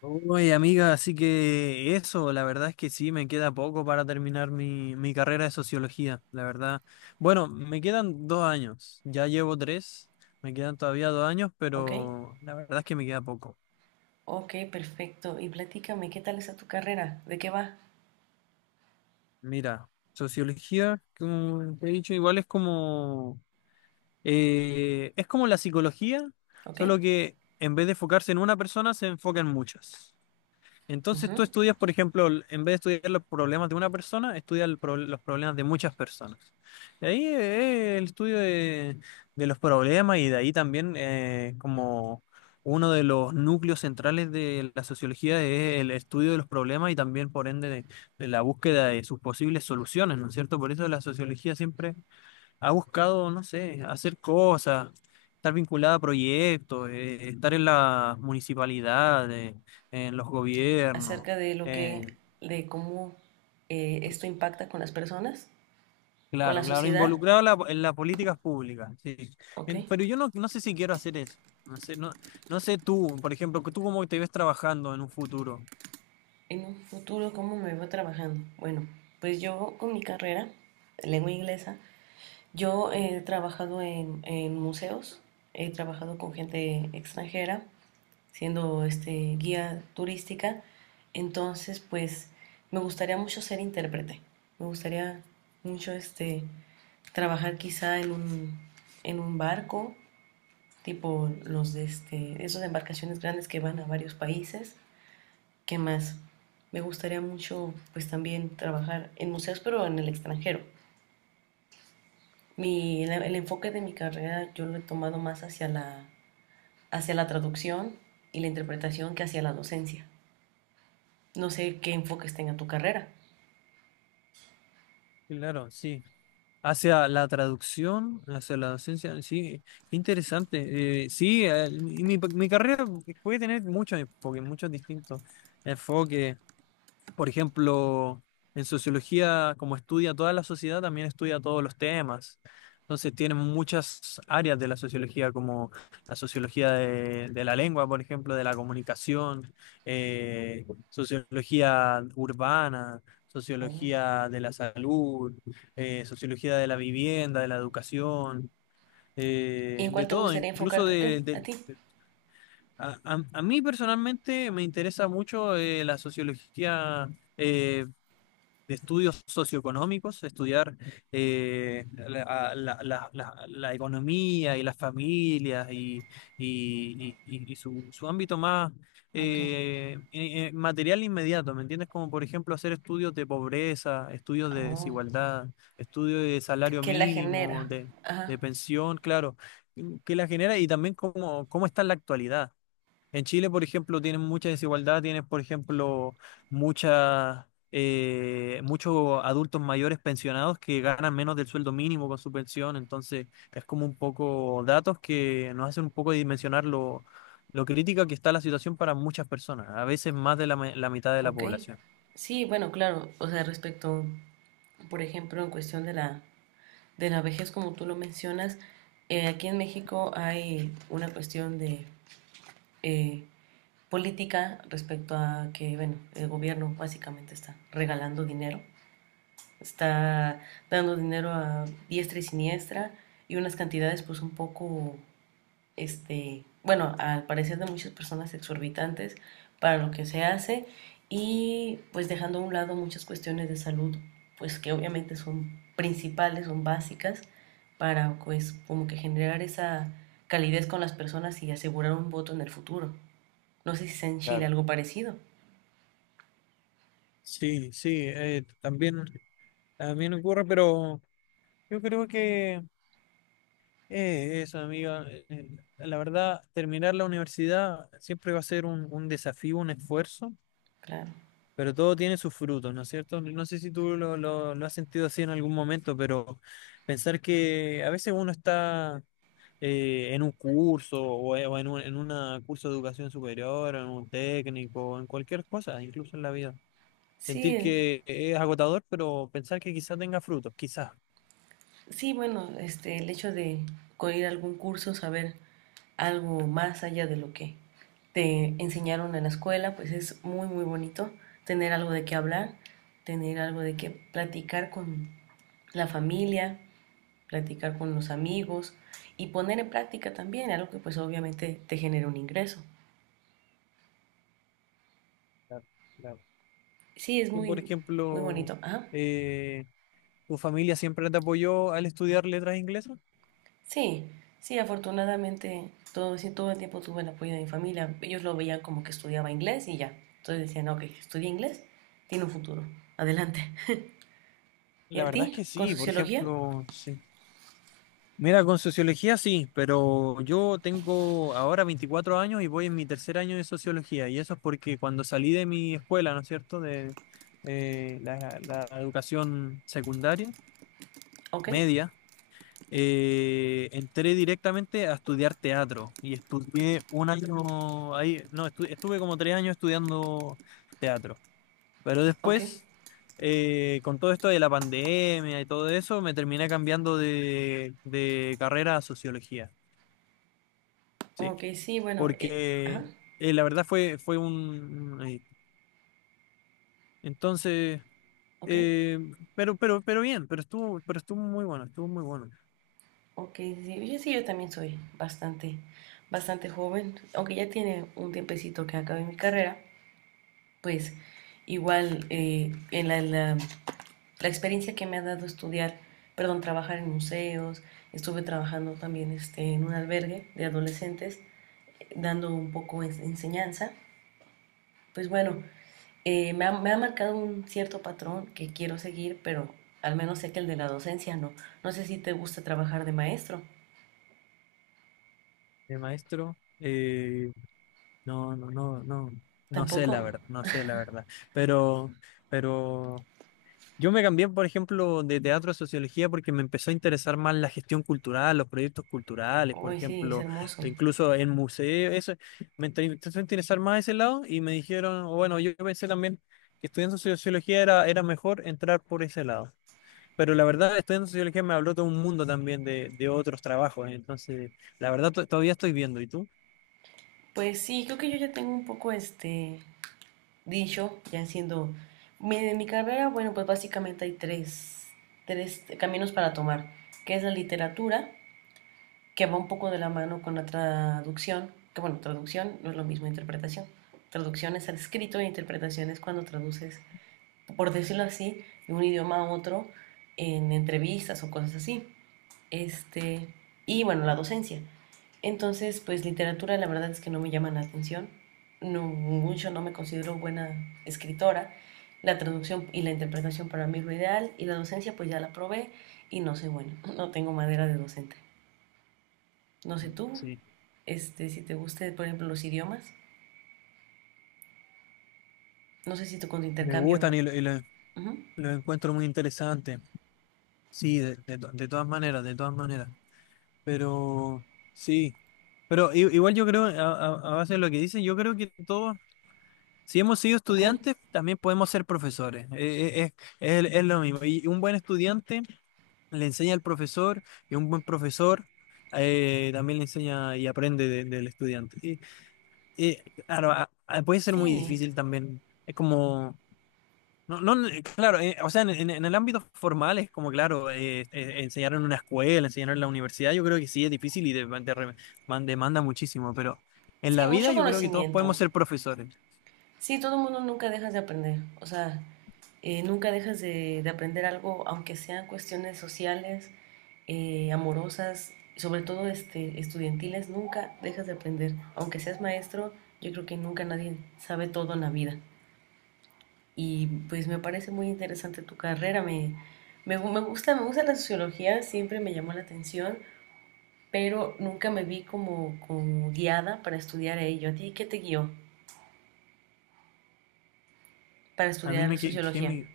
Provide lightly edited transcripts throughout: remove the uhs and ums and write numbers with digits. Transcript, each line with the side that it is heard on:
left: Oye, amiga, así que eso, la verdad es que sí, me queda poco para terminar mi carrera de sociología, la verdad. Bueno, me quedan 2 años, ya llevo tres, me quedan todavía 2 años,
right: Ok,
left: pero la verdad es que me queda poco.
right: ok, perfecto. Y platícame, ¿qué tal está tu carrera? ¿De qué va?
left: Mira, sociología, como te he dicho, igual es como la psicología,
right: Ok,
left: solo que en vez de enfocarse en una persona, se enfoca en muchas. Entonces tú
right: ujú.
left: estudias, por ejemplo, en vez de estudiar los problemas de una persona, estudias los problemas de muchas personas. Y ahí el estudio de, los problemas, y de ahí también, como uno de los núcleos centrales de la sociología es el estudio de los problemas y también, por ende, de la búsqueda de sus posibles soluciones, ¿no es cierto? Por eso la sociología siempre ha buscado, no sé, hacer cosas, estar vinculada a proyectos, estar en las municipalidades, en los gobiernos,
right: Acerca de lo que,
left: eh,
right: de cómo esto impacta con las personas, con la
left: claro, claro,
right: sociedad.
left: involucrada en en las políticas públicas, sí.
right: Ok,
left: Pero yo no sé si quiero hacer eso. No sé, no, no sé tú, por ejemplo, que tú cómo te ves trabajando en un futuro.
right: en un futuro, ¿cómo me veo trabajando? Bueno, pues yo con mi carrera, lengua inglesa, yo he trabajado en museos, he trabajado con gente extranjera, siendo este, guía turística. Entonces, pues me gustaría mucho ser intérprete. Me gustaría mucho este, trabajar quizá en un barco, tipo los de este, esas embarcaciones grandes que van a varios países. ¿Qué más? Me gustaría mucho pues también trabajar en museos, pero en el extranjero. El enfoque de mi carrera yo lo he tomado más hacia la traducción y la interpretación que hacia la docencia. No sé qué enfoques tenga tu carrera.
left: Claro, sí. Hacia la traducción, hacia la docencia, sí, qué interesante. Sí, mi carrera puede tener muchos enfoques, muchos distintos enfoques. Por ejemplo, en sociología, como estudia toda la sociedad, también estudia todos los temas. Entonces, tienen muchas áreas de la sociología, como la sociología de, la lengua, por ejemplo, de la comunicación, sociología urbana,
right: Oh.
left: sociología de la salud, sociología de la vivienda, de la educación,
right: ¿Y en cuál
left: de
right: te
left: todo,
right: gustaría
left: incluso
right: enfocarte tú, a ti?
left: a mí personalmente me interesa mucho, la sociología, eh, de estudios socioeconómicos, estudiar, la, la economía y las familias, y su ámbito más,
right: Ok.
left: material inmediato, ¿me entiendes? Como por ejemplo, hacer estudios de pobreza, estudios de
right: Oh.
left: desigualdad, estudios de salario
right: ¿Qué la
left: mínimo,
right: genera?
left: de,
right: Ajá.
left: pensión, claro, que la genera y también cómo está en la actualidad. En Chile, por ejemplo, tienen mucha desigualdad, tienes, por ejemplo, muchas, muchos adultos mayores pensionados que ganan menos del sueldo mínimo con su pensión. Entonces es como un poco, datos que nos hacen un poco dimensionar lo crítica que está la situación para muchas personas, a veces más de la mitad de la
right: Ok.
left: población.
right: Sí, bueno, claro. O sea, respecto, por ejemplo, en cuestión de la vejez, como tú lo mencionas, aquí en México hay una cuestión de eh, política respecto a que, bueno, el gobierno básicamente está dando dinero a diestra y siniestra y unas cantidades pues un poco, este, bueno, al parecer de muchas personas exorbitantes para lo que se hace y pues dejando a un lado muchas cuestiones de salud pues que obviamente son principales, son básicas para pues como que generar esa calidez con las personas y asegurar un voto en el futuro. No sé si sea en Chile
left: Claro.
right: algo parecido.
left: Sí, sí, también, ocurre, pero yo creo que. Eso, amiga. La verdad, terminar la universidad siempre va a ser un desafío, un esfuerzo,
right: Claro.
left: pero todo tiene sus frutos, ¿no es cierto? No sé si tú lo, lo has sentido así en algún momento, pero pensar que a veces uno está, en un curso o en un en una curso de educación superior, en un técnico, en cualquier cosa, incluso en la vida. Sentir
right: Sí,
left: que es agotador, pero pensar que quizás tenga frutos, quizás.
right: sí, bueno, este, el hecho de ir a algún curso, saber algo más allá de lo que te enseñaron en la escuela, pues es muy, muy bonito tener algo de qué hablar, tener algo de qué platicar con la familia, platicar con los amigos y poner en práctica también algo que pues obviamente te genera un ingreso.
left: Claro, claro.
right: Sí, es
left: Tú, por
right: muy, muy
left: ejemplo.
right: bonito. Ajá.
left: eh, ¿Tu familia siempre te apoyó al estudiar letras inglesas?
right: Sí, sí, afortunadamente todo, sí, todo el tiempo tuve el apoyo de mi familia. Ellos lo veían como que estudiaba inglés y ya. Entonces decían, ok, estudia inglés, tiene un futuro, adelante. ¿Y
left: La
right: a
left: verdad es
right: ti?
left: que
right: ¿Con
left: sí, por
right: sociología?
left: ejemplo, sí. Mira, con sociología sí, pero yo tengo ahora 24 años y voy en mi tercer año de sociología, y eso es porque cuando salí de mi escuela, ¿no es cierto?, de, la educación secundaria,
right: Ok,
left: media, entré directamente a estudiar teatro y estudié un año ahí, no, estuve como 3 años estudiando teatro. Pero
right: ok,
left: después, con todo esto de la pandemia y todo eso, me terminé cambiando de, carrera a sociología. Sí,
right: ok, sí, bueno,
left: porque,
right: ajá,
left: la verdad, fue Entonces,
right: ok,
left: eh, pero bien, pero estuvo muy bueno, estuvo muy bueno.
right: ok, sí, yo, sí, yo también soy bastante, bastante joven, aunque ya tiene un tiempecito que acabé mi carrera, pues igual en la experiencia que me ha dado estudiar, perdón, trabajar en museos, estuve trabajando también este, en un albergue de adolescentes, dando un poco de enseñanza, pues bueno, me ha marcado un cierto patrón que quiero seguir, pero al menos sé que el de la docencia no. No sé si te gusta trabajar de maestro,
left: El maestro, no, no, no, no, no sé la
right: tampoco.
left: verdad, no sé la verdad. Pero, pero Yo me cambié, por ejemplo, de teatro a sociología porque me empezó a interesar más la gestión cultural, los proyectos culturales, por
right: Uy, sí, es
left: ejemplo,
right: hermoso.
left: e incluso en museos, eso. Empezó a interesar más ese lado y me dijeron, o bueno, yo pensé también que estudiando sociología era mejor entrar por ese lado. Pero la verdad, estudiando sociología me habló todo un mundo también de, otros trabajos. Entonces, la verdad, todavía estoy viendo. ¿Y tú?
right: Pues sí, creo que yo ya tengo un poco este dicho, ya siendo en mi carrera, bueno, pues básicamente hay tres caminos para tomar, que es la literatura, que va un poco de la mano con la traducción, que bueno, traducción no es lo mismo interpretación. Traducción es al escrito e interpretación es cuando traduces, por decirlo así, de un idioma a otro en entrevistas o cosas así. Este, y bueno, la docencia, entonces, pues literatura la verdad es que no me llama la atención. No, mucho no me considero buena escritora. La traducción y la interpretación para mí es lo ideal. Y la docencia pues ya la probé y no soy buena. No tengo madera de docente. No sé tú,
left: Sí.
right: este, si te guste, por ejemplo, los idiomas. No sé si tú con tu
left: Me
right: intercambio.
left: gustan y
right: Ujú,
left: los encuentro muy interesantes. Sí, de todas maneras, de todas maneras. Pero sí, igual yo creo, a base de lo que dicen, yo creo que todos, si hemos sido
right: ok.
left: estudiantes, también podemos ser profesores. Es lo mismo. Y un buen estudiante le enseña al profesor, y un buen profesor, también le enseña y aprende del estudiante. Y, claro, puede ser muy
right: Sí,
left: difícil también. Es como. No, no, claro, o sea, en, en el ámbito formal es como, claro, enseñar en una escuela, enseñar en la universidad, yo creo que sí es difícil y demanda muchísimo, pero en
right: sí,
left: la vida
right: mucho
left: yo creo que todos
right: conocimiento.
left: podemos ser profesores.
right: Sí, todo el mundo nunca dejas de aprender. O sea, nunca dejas de aprender algo, aunque sean cuestiones sociales amorosas, sobre todo este, estudiantiles, nunca dejas de aprender. Aunque seas maestro, yo creo que nunca nadie sabe todo en la vida. Y pues me parece muy interesante tu carrera, me gusta la sociología, siempre me llamó la atención, pero nunca me vi como, guiada para estudiar ello. ¿A ti qué te guió para
left: A mí
right: estudiar
left: me,
right: sociología?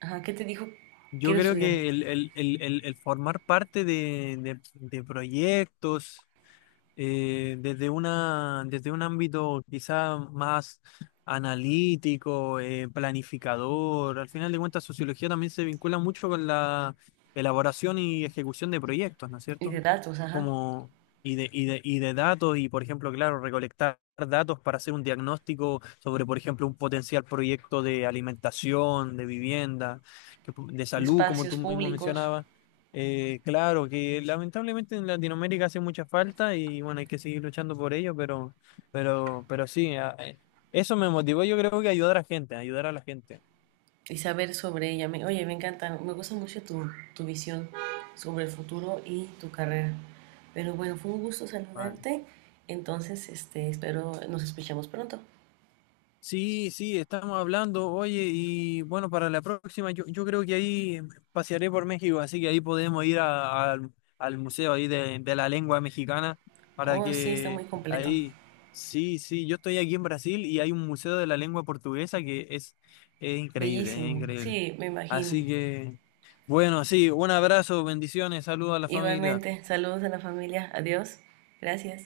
right: Ajá, ¿qué te dijo
left: yo
right: quiero
left: creo
right: estudiar?
left: que el formar parte de, de proyectos, desde desde un ámbito quizá más analítico, planificador. Al final de cuentas, sociología también se vincula mucho con la elaboración y ejecución de proyectos, ¿no es
right: Y
left: cierto?
right: de datos, ajá,
left: Como, y de datos, y por ejemplo, claro, recolectar datos para hacer un diagnóstico sobre, por ejemplo, un potencial proyecto de alimentación, de vivienda, de
right: de
left: salud, como
right: espacios
left: tú mismo
right: públicos.
left: mencionabas. Claro, que lamentablemente en Latinoamérica hace mucha falta y, bueno, hay que seguir luchando por ello, pero, sí, eso me motivó, yo creo que, ayudar a la gente, ayudar a la gente.
right: Y saber sobre ella. Oye, me encanta, me gusta mucho tu, visión sobre el futuro y tu carrera. Pero bueno, fue un gusto
left: Vale.
right: saludarte. Entonces, este, espero nos escuchamos pronto.
left: Sí, sí, estamos hablando, oye, y bueno, para la próxima yo, creo que ahí pasearé por México, así que ahí podemos ir al museo ahí de la lengua mexicana para
right: Oh, sí, está muy
left: que
right: completo.
left: ahí. Sí, sí, yo estoy aquí en Brasil, y hay un museo de la lengua portuguesa que es increíble, es
right: Bellísimo.
left: increíble.
right: Sí, me imagino.
left: Así que, bueno, sí, un abrazo, bendiciones, saludos a la familia.
right: Igualmente, saludos a la familia. Adiós. Gracias.